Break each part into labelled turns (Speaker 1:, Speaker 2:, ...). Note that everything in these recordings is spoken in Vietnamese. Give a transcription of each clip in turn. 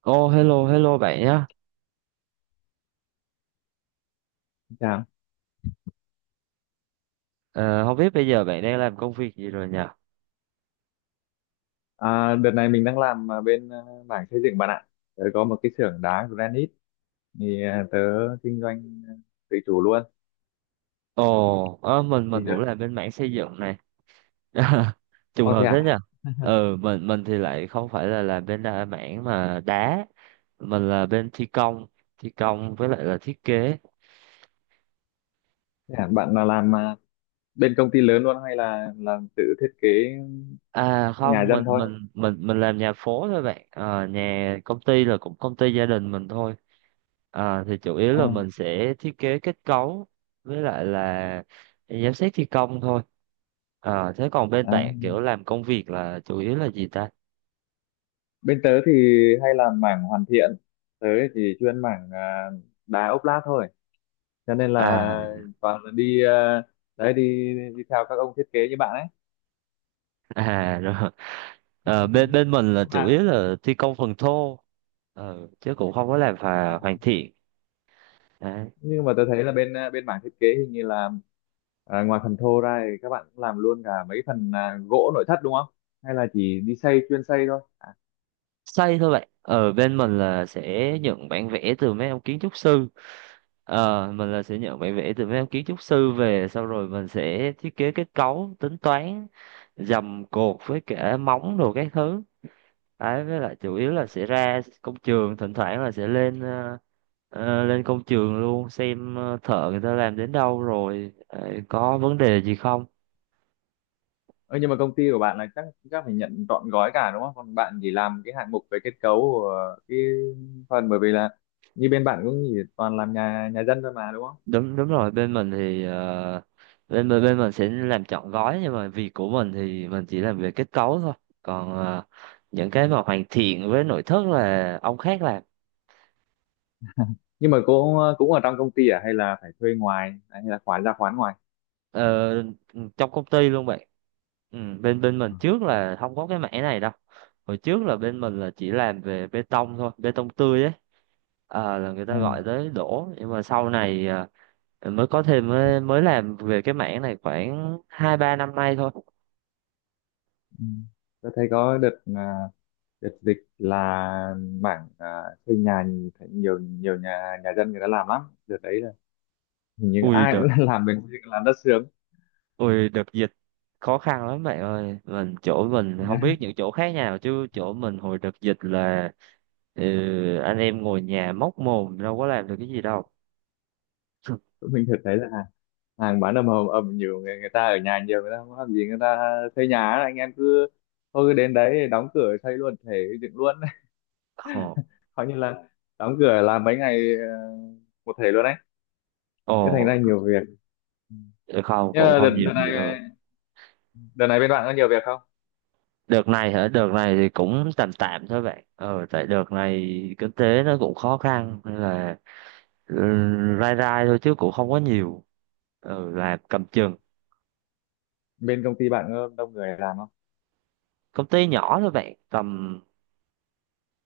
Speaker 1: Hello, hello bạn nhé.
Speaker 2: Chào.
Speaker 1: Ờ, Không biết bây giờ bạn đang làm công việc gì rồi nhỉ?
Speaker 2: Đợt này mình đang làm bên mảng xây dựng bạn ạ. Tớ có một cái xưởng đá granite tớ kinh doanh tự chủ luôn.
Speaker 1: Ồ, ờ,
Speaker 2: Thì
Speaker 1: mình cũng
Speaker 2: đợt...
Speaker 1: làm bên mảng xây dựng này. Trùng
Speaker 2: Ô thế
Speaker 1: hợp thế nhỉ?
Speaker 2: à?
Speaker 1: Mình thì lại không phải là làm bên mảng mà đá. Mình là bên thi công với lại là thiết kế.
Speaker 2: Thế à? Bạn là làm bên công ty lớn luôn hay là làm tự thiết kế
Speaker 1: À
Speaker 2: nhà
Speaker 1: không,
Speaker 2: dân
Speaker 1: mình
Speaker 2: thôi?
Speaker 1: mình mình mình làm nhà phố thôi bạn. Ờ, Nhà công ty là cũng công ty gia đình mình thôi. Thì chủ yếu
Speaker 2: À,
Speaker 1: là mình sẽ thiết kế kết cấu với lại là giám sát thi công thôi. Thế còn bên
Speaker 2: à.
Speaker 1: bạn kiểu làm công việc là chủ yếu là gì ta?
Speaker 2: Bên tớ thì hay làm mảng hoàn thiện. Tớ thì chuyên mảng đá ốp lát thôi. Cho nên là
Speaker 1: À.
Speaker 2: toàn là đi đấy đi đi theo các ông thiết kế như bạn ấy.
Speaker 1: À, rồi. Bên bên mình là
Speaker 2: Không
Speaker 1: chủ yếu
Speaker 2: à?
Speaker 1: là thi công phần thô. Chứ cũng không có làm hoàn thiện. Đấy.
Speaker 2: Nhưng mà tôi thấy là bên bên mảng thiết kế hình như là ngoài phần thô ra thì các bạn cũng làm luôn cả mấy phần gỗ nội thất đúng không, hay là chỉ đi xây chuyên xây thôi
Speaker 1: Xây thôi, vậy ở bên mình là sẽ nhận bản vẽ từ mấy ông kiến trúc sư. Mình là sẽ nhận bản vẽ từ mấy ông kiến trúc sư về sau rồi mình sẽ thiết kế kết cấu, tính toán dầm cột với cả móng đồ các thứ đấy. Với lại chủ yếu là sẽ ra công trường, thỉnh thoảng là sẽ lên lên công trường luôn xem thợ người ta làm đến đâu rồi, có vấn đề gì không.
Speaker 2: ừ, nhưng mà công ty của bạn là chắc chắc phải nhận trọn gói cả đúng không, còn bạn chỉ làm cái hạng mục về kết cấu của cái phần, bởi vì là như bên bạn cũng chỉ toàn làm nhà nhà dân thôi mà đúng không?
Speaker 1: Đúng, đúng rồi. Bên mình thì bên bên bên mình sẽ làm trọn gói nhưng mà việc của mình thì mình chỉ làm về kết cấu thôi. Còn những cái mà hoàn thiện với nội thất là ông khác làm.
Speaker 2: Nhưng mà cũng cũng ở trong công ty à hay là phải thuê ngoài hay là khoán ra khoán ngoài.
Speaker 1: Ờ, Trong công ty luôn bạn. Ừ, bên bên mình
Speaker 2: Ừ.
Speaker 1: trước là không có cái mảng này đâu. Hồi trước là bên mình là chỉ làm về bê tông thôi, bê tông tươi ấy. Là người
Speaker 2: À,
Speaker 1: ta gọi tới đổ, nhưng mà sau này mới có thêm, mới làm về cái mảng này khoảng hai ba năm nay thôi.
Speaker 2: ừ. Tôi thấy có đợt đợt dịch là mảng xây nhà thấy nhiều nhiều nhà nhà dân người ta làm lắm, đợt đấy là hình như
Speaker 1: Ui
Speaker 2: ai
Speaker 1: được.
Speaker 2: cũng làm bên làm đất sướng.
Speaker 1: Ui đợt dịch khó khăn lắm bạn ơi. Mình chỗ mình
Speaker 2: Thế
Speaker 1: không biết
Speaker 2: là
Speaker 1: những chỗ khác nào chứ chỗ mình hồi đợt dịch là, ừ, anh em ngồi nhà móc mồm, đâu có làm được cái gì đâu.
Speaker 2: tụi mình thật thấy là hàng hàng bán ầm ầm ầm, nhiều người người ta ở nhà, nhiều người ta không làm gì, người ta xây nhà ấy. Anh em cứ thôi cứ đến đấy đóng cửa xây luôn thể dựng luôn.
Speaker 1: Ồ.
Speaker 2: Coi như là đóng cửa làm mấy ngày một thể luôn đấy,
Speaker 1: Ồ.
Speaker 2: thế thành ra nhiều việc.
Speaker 1: Ờ, Không
Speaker 2: Nhưng
Speaker 1: cũng
Speaker 2: mà đợt,
Speaker 1: không nhiều
Speaker 2: đợt này,
Speaker 1: gì đâu bạn.
Speaker 2: đợt này bên bạn có nhiều việc không?
Speaker 1: Đợt này hả? Đợt này thì cũng tạm tạm thôi bạn, ờ tại đợt này kinh tế nó cũng khó khăn nên là, ừ, rai rai thôi chứ cũng không có nhiều, ờ là cầm chừng.
Speaker 2: Bên công ty bạn có đông người làm không?
Speaker 1: Công ty nhỏ thôi bạn, tầm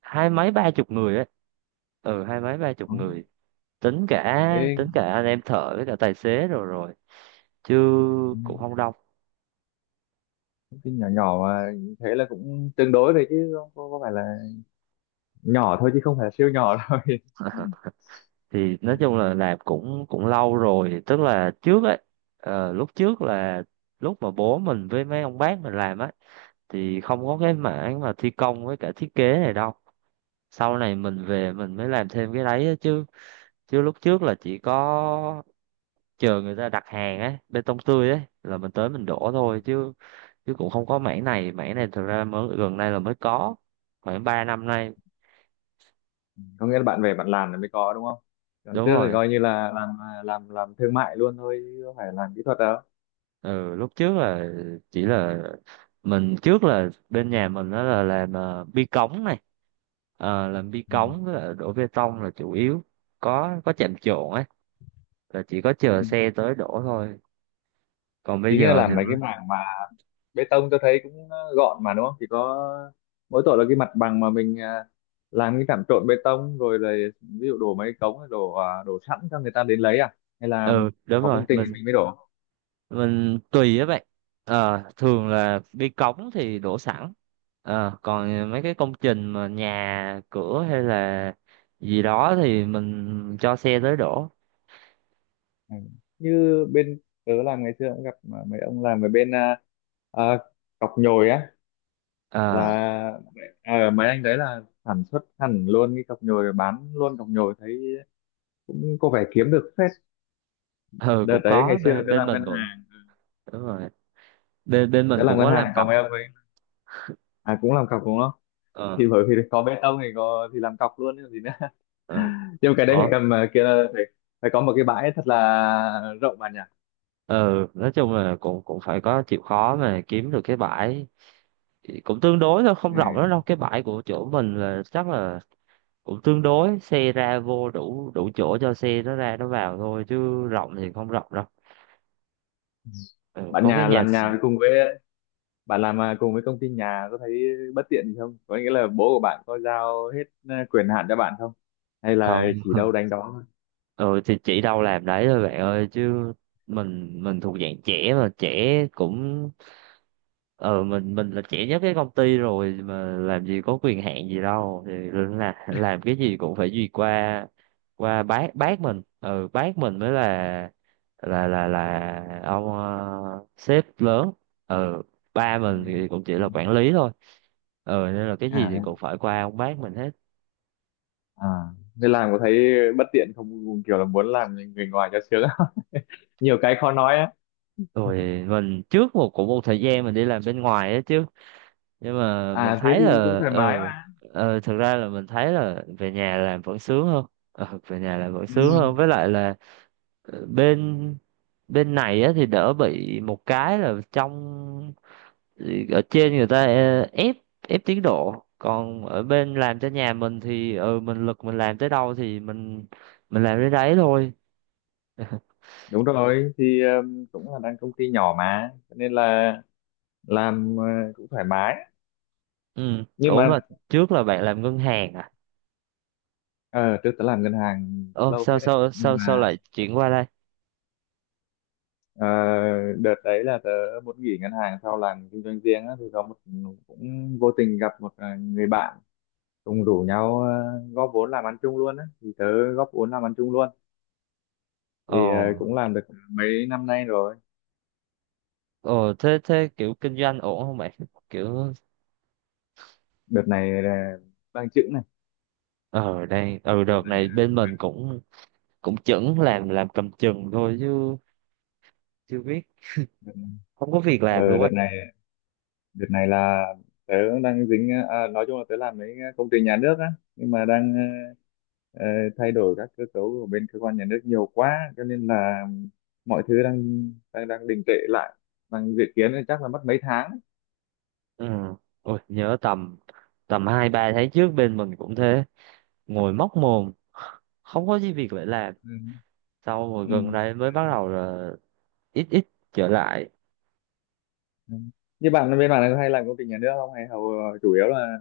Speaker 1: hai mấy ba chục người ấy. Ờ, hai mấy ba chục
Speaker 2: Có.
Speaker 1: người. Tính cả,
Speaker 2: Thế
Speaker 1: tính cả anh em thợ với cả tài xế rồi, rồi chứ
Speaker 2: ừ.
Speaker 1: cũng không đông.
Speaker 2: Cái nhỏ nhỏ mà, thế là cũng tương đối đấy chứ không có, có phải là nhỏ thôi chứ không phải là siêu nhỏ đâu.
Speaker 1: Thì nói chung là làm cũng cũng lâu rồi, tức là trước ấy, ờ lúc trước là lúc mà bố mình với mấy ông bác mình làm á thì không có cái mảng mà thi công với cả thiết kế này đâu. Sau này mình về mình mới làm thêm cái đấy á, chứ chứ lúc trước là chỉ có chờ người ta đặt hàng ấy, bê tông tươi ấy là mình tới mình đổ thôi. Chứ chứ cũng không có mảng này, mảng này thực ra mới gần đây là mới có, khoảng 3 năm nay.
Speaker 2: Có nghĩa là bạn về bạn làm là mới có đúng không, còn
Speaker 1: Đúng
Speaker 2: trước thì
Speaker 1: rồi.
Speaker 2: coi như là làm làm thương mại luôn thôi chứ không phải làm kỹ thuật đâu.
Speaker 1: Ừ lúc trước là chỉ là, mình trước là bên nhà mình đó là làm bi cống này. Ờ, làm bi
Speaker 2: Ừ.
Speaker 1: cống với lại đổ bê tông là chủ yếu, có chạm trộn ấy, là chỉ có chờ
Speaker 2: Ừ.
Speaker 1: xe tới đổ thôi. Còn bây
Speaker 2: Chính là
Speaker 1: giờ thì,
Speaker 2: làm mấy cái mảng mà bê tông tôi thấy cũng gọn mà đúng không, chỉ có mỗi tội là cái mặt bằng mà mình làm cái trạm trộn bê tông rồi là ví dụ đổ mấy cống đổ đổ sẵn cho người ta đến lấy à, hay là
Speaker 1: ừ đúng
Speaker 2: có
Speaker 1: rồi.
Speaker 2: công trình
Speaker 1: mình
Speaker 2: thì mình mới đổ.
Speaker 1: mình tùy á bạn. Ờ thường là đi cống thì đổ sẵn, ờ còn mấy cái công trình mà nhà cửa hay là gì đó thì mình cho xe tới đổ.
Speaker 2: Ừ. Như bên tớ làm ngày xưa cũng gặp mà mấy ông làm ở bên à, cọc nhồi á,
Speaker 1: Ờ.
Speaker 2: là mấy anh đấy là sản xuất hẳn luôn cái cọc nhồi rồi bán luôn cọc nhồi, thấy cũng có vẻ kiếm được phết.
Speaker 1: Ừ
Speaker 2: Đợt
Speaker 1: cũng
Speaker 2: đấy
Speaker 1: có,
Speaker 2: ngày xưa
Speaker 1: bên
Speaker 2: tớ
Speaker 1: bên
Speaker 2: làm
Speaker 1: mình
Speaker 2: ngân
Speaker 1: cũng,
Speaker 2: hàng,
Speaker 1: đúng rồi, bên bên
Speaker 2: tớ
Speaker 1: mình
Speaker 2: làm
Speaker 1: cũng
Speaker 2: ngân
Speaker 1: có làm
Speaker 2: hàng còn
Speaker 1: cọc.
Speaker 2: mấy ông ấy à cũng làm cọc đúng không,
Speaker 1: Ờ.
Speaker 2: thì bởi vì có bê tông thì có thì làm cọc luôn chứ còn gì nữa.
Speaker 1: Ờ.
Speaker 2: Nhưng mà cái đấy phải cầm kia là phải phải có một cái bãi thật là rộng bạn nhỉ.
Speaker 1: Ừ nói chung là cũng cũng phải có chịu khó mà kiếm được cái bãi. Cũng tương đối thôi,
Speaker 2: Ừ.
Speaker 1: không rộng lắm đâu, cái bãi của chỗ mình là chắc là cũng tương đối, xe ra vô đủ, đủ chỗ cho xe nó ra nó vào thôi chứ rộng thì không rộng đâu. Ừ,
Speaker 2: Bạn
Speaker 1: có cái
Speaker 2: nhà
Speaker 1: nhà
Speaker 2: làm
Speaker 1: s-.
Speaker 2: nhà cùng với bạn làm cùng với công ty nhà có thấy bất tiện gì không, có nghĩa là bố của bạn có giao hết quyền hạn cho bạn không hay là
Speaker 1: Không.
Speaker 2: chỉ đâu đánh đó thôi.
Speaker 1: Ừ thì chỉ đâu làm đấy thôi bạn ơi, chứ mình thuộc dạng trẻ mà, trẻ cũng, ờ mình là trẻ nhất cái công ty rồi mà làm gì có quyền hạn gì đâu, thì là làm cái gì cũng phải duyệt qua, qua bác mình. Ừ bác mình mới là, là ông, sếp lớn. Ừ, ba
Speaker 2: Ừ.
Speaker 1: mình thì cũng chỉ
Speaker 2: Ừ.
Speaker 1: là quản lý thôi. Ừ nên là cái gì
Speaker 2: à
Speaker 1: thì
Speaker 2: thế
Speaker 1: cũng phải qua ông bác mình hết.
Speaker 2: à, thế làm có thấy bất tiện không, kiểu là muốn làm người ngoài cho sướng không? Nhiều cái khó nói á.
Speaker 1: Rồi mình trước một cũng một thời gian mình đi làm bên ngoài á chứ, nhưng mà mình
Speaker 2: À thế
Speaker 1: thấy
Speaker 2: thì cũng
Speaker 1: là
Speaker 2: thoải mái
Speaker 1: ừ,
Speaker 2: mà,
Speaker 1: ừ thực ra là mình thấy là về nhà làm vẫn sướng hơn. Ừ, về nhà làm vẫn
Speaker 2: ừ,
Speaker 1: sướng hơn, với lại là bên bên này á thì đỡ bị một cái là trong, ở trên người ta ép, ép tiến độ. Còn ở bên làm cho nhà mình thì ừ, mình lực mình làm tới đâu thì mình làm tới đấy thôi.
Speaker 2: đúng rồi thì cũng là đang công ty nhỏ mà cho nên là làm cũng thoải mái,
Speaker 1: Ừ,
Speaker 2: nhưng
Speaker 1: ủa
Speaker 2: mà
Speaker 1: mà trước là bạn làm ngân hàng à?
Speaker 2: ờ trước tớ làm ngân hàng
Speaker 1: Ồ,
Speaker 2: lâu
Speaker 1: sao
Speaker 2: phết đấy
Speaker 1: sao
Speaker 2: nhưng
Speaker 1: sao sao
Speaker 2: mà.
Speaker 1: lại chuyển qua đây?
Speaker 2: Ờ, đợt đấy là tớ muốn nghỉ ngân hàng sau làm kinh doanh riêng á, thì có một cũng vô tình gặp một người bạn cùng rủ nhau góp vốn làm ăn chung luôn á, thì tớ góp vốn làm ăn chung luôn.
Speaker 1: Ồ.
Speaker 2: Thì cũng làm được mấy năm nay rồi.
Speaker 1: Ờ thế thế kiểu kinh doanh ổn không bạn? Kiểu,
Speaker 2: Đợt này là đang chững này,
Speaker 1: ờ đây, ờ
Speaker 2: đợt
Speaker 1: đợt
Speaker 2: này
Speaker 1: này bên mình cũng cũng chững, làm cầm chừng thôi chứ chưa biết,
Speaker 2: đợt này,
Speaker 1: không có việc làm
Speaker 2: ờ,
Speaker 1: luôn
Speaker 2: đợt
Speaker 1: ấy.
Speaker 2: này đợt này là tớ đang dính nói chung là tớ làm mấy công ty nhà nước á, nhưng mà đang ờ, ờ, thay đổi các cơ cấu của bên cơ quan nhà nước nhiều quá cho nên là mọi thứ đang đang đang đình trệ lại, đang dự kiến là chắc là mất mấy tháng.
Speaker 1: Ừ. Ôi nhớ tầm, tầm hai ba tháng trước bên mình cũng thế, ngồi móc mồm không có gì việc để làm.
Speaker 2: Ừ.
Speaker 1: Sau rồi
Speaker 2: Ừ.
Speaker 1: gần đây mới bắt đầu là ít ít trở lại.
Speaker 2: Ừ. Như bạn bên bạn là hay làm công ty nhà nước không hay hầu chủ yếu là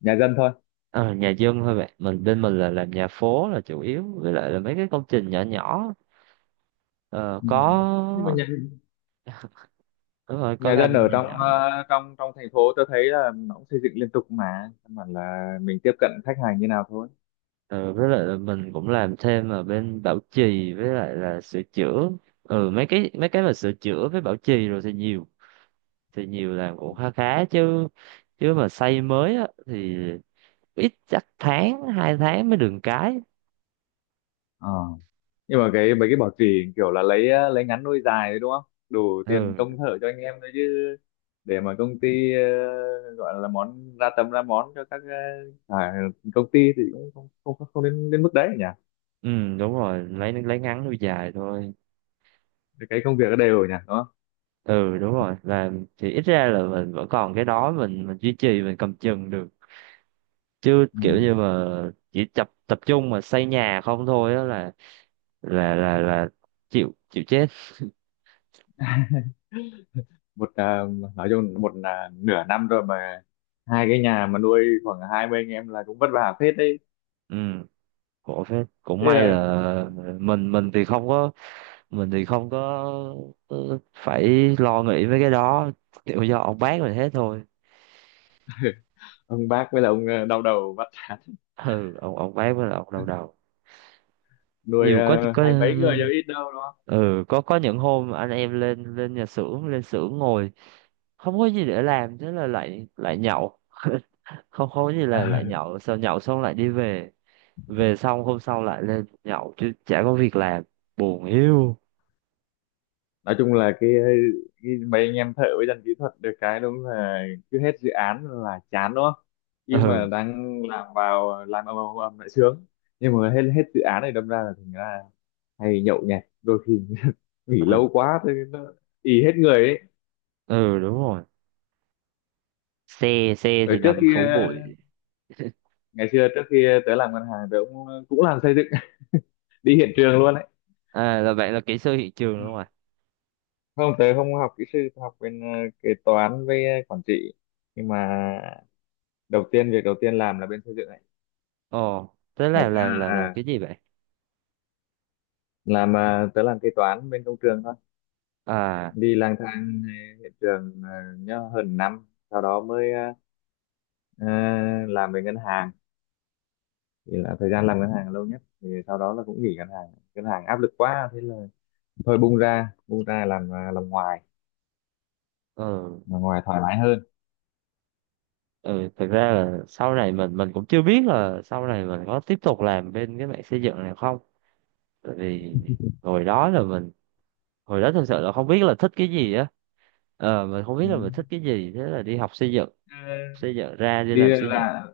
Speaker 2: nhà dân thôi.
Speaker 1: Ờ, nhà dân thôi bạn. Mình bên mình là làm nhà phố là chủ yếu với lại là mấy cái công trình nhỏ nhỏ. Ờ,
Speaker 2: Ừ.
Speaker 1: có,
Speaker 2: Nhưng mà nhà
Speaker 1: đúng rồi, có
Speaker 2: nhà dân
Speaker 1: làm.
Speaker 2: ở trong ờ, trong trong thành phố tôi thấy là nó cũng xây dựng liên tục mà căn bản là mình tiếp cận khách hàng như nào thôi.
Speaker 1: Ừ, với lại là mình cũng làm thêm ở bên bảo trì với lại là sửa chữa. Ừ, mấy cái mà sửa chữa với bảo trì rồi thì nhiều, thì nhiều làm cũng khá khá chứ. Chứ mà xây mới á thì ít, chắc tháng hai tháng mới được cái.
Speaker 2: Ờ. Nhưng mà cái mấy cái bảo trì kiểu là lấy lấy ngắn nuôi dài đấy đúng không, đủ tiền công
Speaker 1: Ừ.
Speaker 2: thợ cho anh em thôi chứ để mà công ty gọi là món ra tầm ra món cho các ờ, à, công ty thì cũng không không không đến đến mức đấy nhỉ.
Speaker 1: Ừ đúng rồi, lấy ngắn nuôi dài thôi.
Speaker 2: Cái công việc nó đều nhỉ đúng không.
Speaker 1: Ừ đúng rồi, làm thì ít ra là mình vẫn còn cái đó, mình duy trì, mình cầm chừng được. Chứ
Speaker 2: Ừ.
Speaker 1: kiểu như mà chỉ tập tập trung mà xây nhà không thôi á là, là chịu, chịu chết.
Speaker 2: Một nói chung một là nửa năm rồi mà hai cái nhà mà nuôi khoảng 20 anh em là cũng vất vả phết đấy.
Speaker 1: Ừ, khổ phết. Cũng
Speaker 2: Thế
Speaker 1: may
Speaker 2: là
Speaker 1: là mình, mình thì không có phải lo nghĩ mấy cái đó, kiểu do ông bác mình hết thôi.
Speaker 2: ông bác với là ông đau đầu vắt chán.
Speaker 1: Ừ, ông bác với là ông đau đầu
Speaker 2: Nuôi
Speaker 1: nhiều. có có
Speaker 2: hai mấy người chứ ít đâu đúng
Speaker 1: ừ có những hôm anh em lên, lên nhà xưởng, lên xưởng ngồi không có gì để làm, thế là lại lại nhậu. Không, không có gì là lại
Speaker 2: không.
Speaker 1: nhậu, sau nhậu xong lại đi về. Về xong hôm sau lại lên nhậu chứ chả có việc làm. Buồn hiu.
Speaker 2: Nói chung là cái mấy anh em thợ với dân kỹ thuật được cái đúng là cứ hết dự án là chán đúng không,
Speaker 1: Ừ.
Speaker 2: nhưng mà đang làm vào làm ầm ầm ầm lại sướng, nhưng mà hết hết dự án này đâm ra là thành ra hay nhậu nhẹt đôi khi. Nghỉ
Speaker 1: Ừ.
Speaker 2: lâu quá thì nó ì hết người ấy.
Speaker 1: Ừ đúng rồi, xe xe
Speaker 2: Ở
Speaker 1: thì
Speaker 2: trước
Speaker 1: nằm
Speaker 2: khi
Speaker 1: phố bụi.
Speaker 2: ngày xưa trước khi tớ làm ngân hàng tớ cũng cũng làm xây dựng đi hiện trường luôn ấy.
Speaker 1: À là vậy, là kỹ sư hiện trường
Speaker 2: Ừ.
Speaker 1: đúng không ạ?
Speaker 2: Không tớ không học kỹ sư, tớ học bên kế toán với quản trị, nhưng mà đầu tiên việc đầu tiên làm là bên xây dựng này.
Speaker 1: Ồ thế
Speaker 2: Ngày
Speaker 1: là là
Speaker 2: xưa
Speaker 1: là là
Speaker 2: à,
Speaker 1: cái gì vậy?
Speaker 2: làm tớ làm kế toán bên công trường thôi,
Speaker 1: À.
Speaker 2: đi lang thang hiện trường nhớ hơn năm sau đó mới ờ, làm về ngân hàng. Thì là thời gian làm ngân hàng là lâu nhất, thì sau đó là cũng nghỉ ngân hàng, ngân hàng áp lực quá thế là thôi bung ra làm làm ngoài,
Speaker 1: Ừ.
Speaker 2: làm ngoài thoải mái hơn.
Speaker 1: Ừ thực ra là sau này mình cũng chưa biết là sau này mình có tiếp tục làm bên cái mạng xây dựng này không. Tại vì hồi đó là mình, hồi đó thực sự là không biết là thích cái gì á. Ờ mình không biết
Speaker 2: Ừ.
Speaker 1: là mình thích cái gì, thế là đi học xây dựng.
Speaker 2: Ờ,
Speaker 1: Xây dựng ra đi
Speaker 2: đi
Speaker 1: làm xây dựng.
Speaker 2: là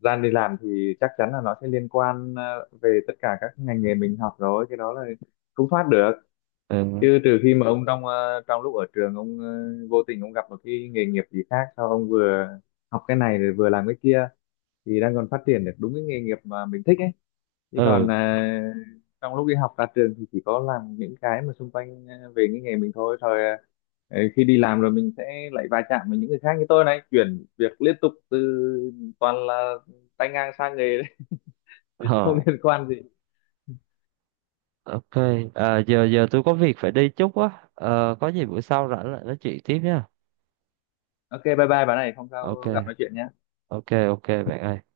Speaker 2: gian đi làm thì chắc chắn là nó sẽ liên quan về tất cả các ngành nghề mình học rồi, cái đó là không thoát được,
Speaker 1: Ừ.
Speaker 2: chứ trừ khi mà ông trong trong lúc ở trường ông vô tình ông gặp một cái nghề nghiệp gì khác sao ông vừa học cái này rồi vừa làm cái kia thì đang còn phát triển được đúng cái nghề nghiệp mà mình thích ấy, chứ còn
Speaker 1: Ừ.
Speaker 2: trong lúc đi học ra trường thì chỉ có làm những cái mà xung quanh về cái nghề mình thôi rồi khi đi làm rồi mình sẽ lại va chạm với những người khác, như tôi này chuyển việc liên tục, từ toàn là tay ngang sang nghề đấy, không
Speaker 1: Ờ
Speaker 2: liên quan gì.
Speaker 1: ok. À, giờ giờ tôi có việc phải đi chút á. Ờ có gì bữa sau rảnh lại nói chuyện tiếp nha.
Speaker 2: Ok bye bye bạn này, không sao gặp
Speaker 1: Ok,
Speaker 2: nói chuyện nhé.
Speaker 1: ok, ok bạn ơi.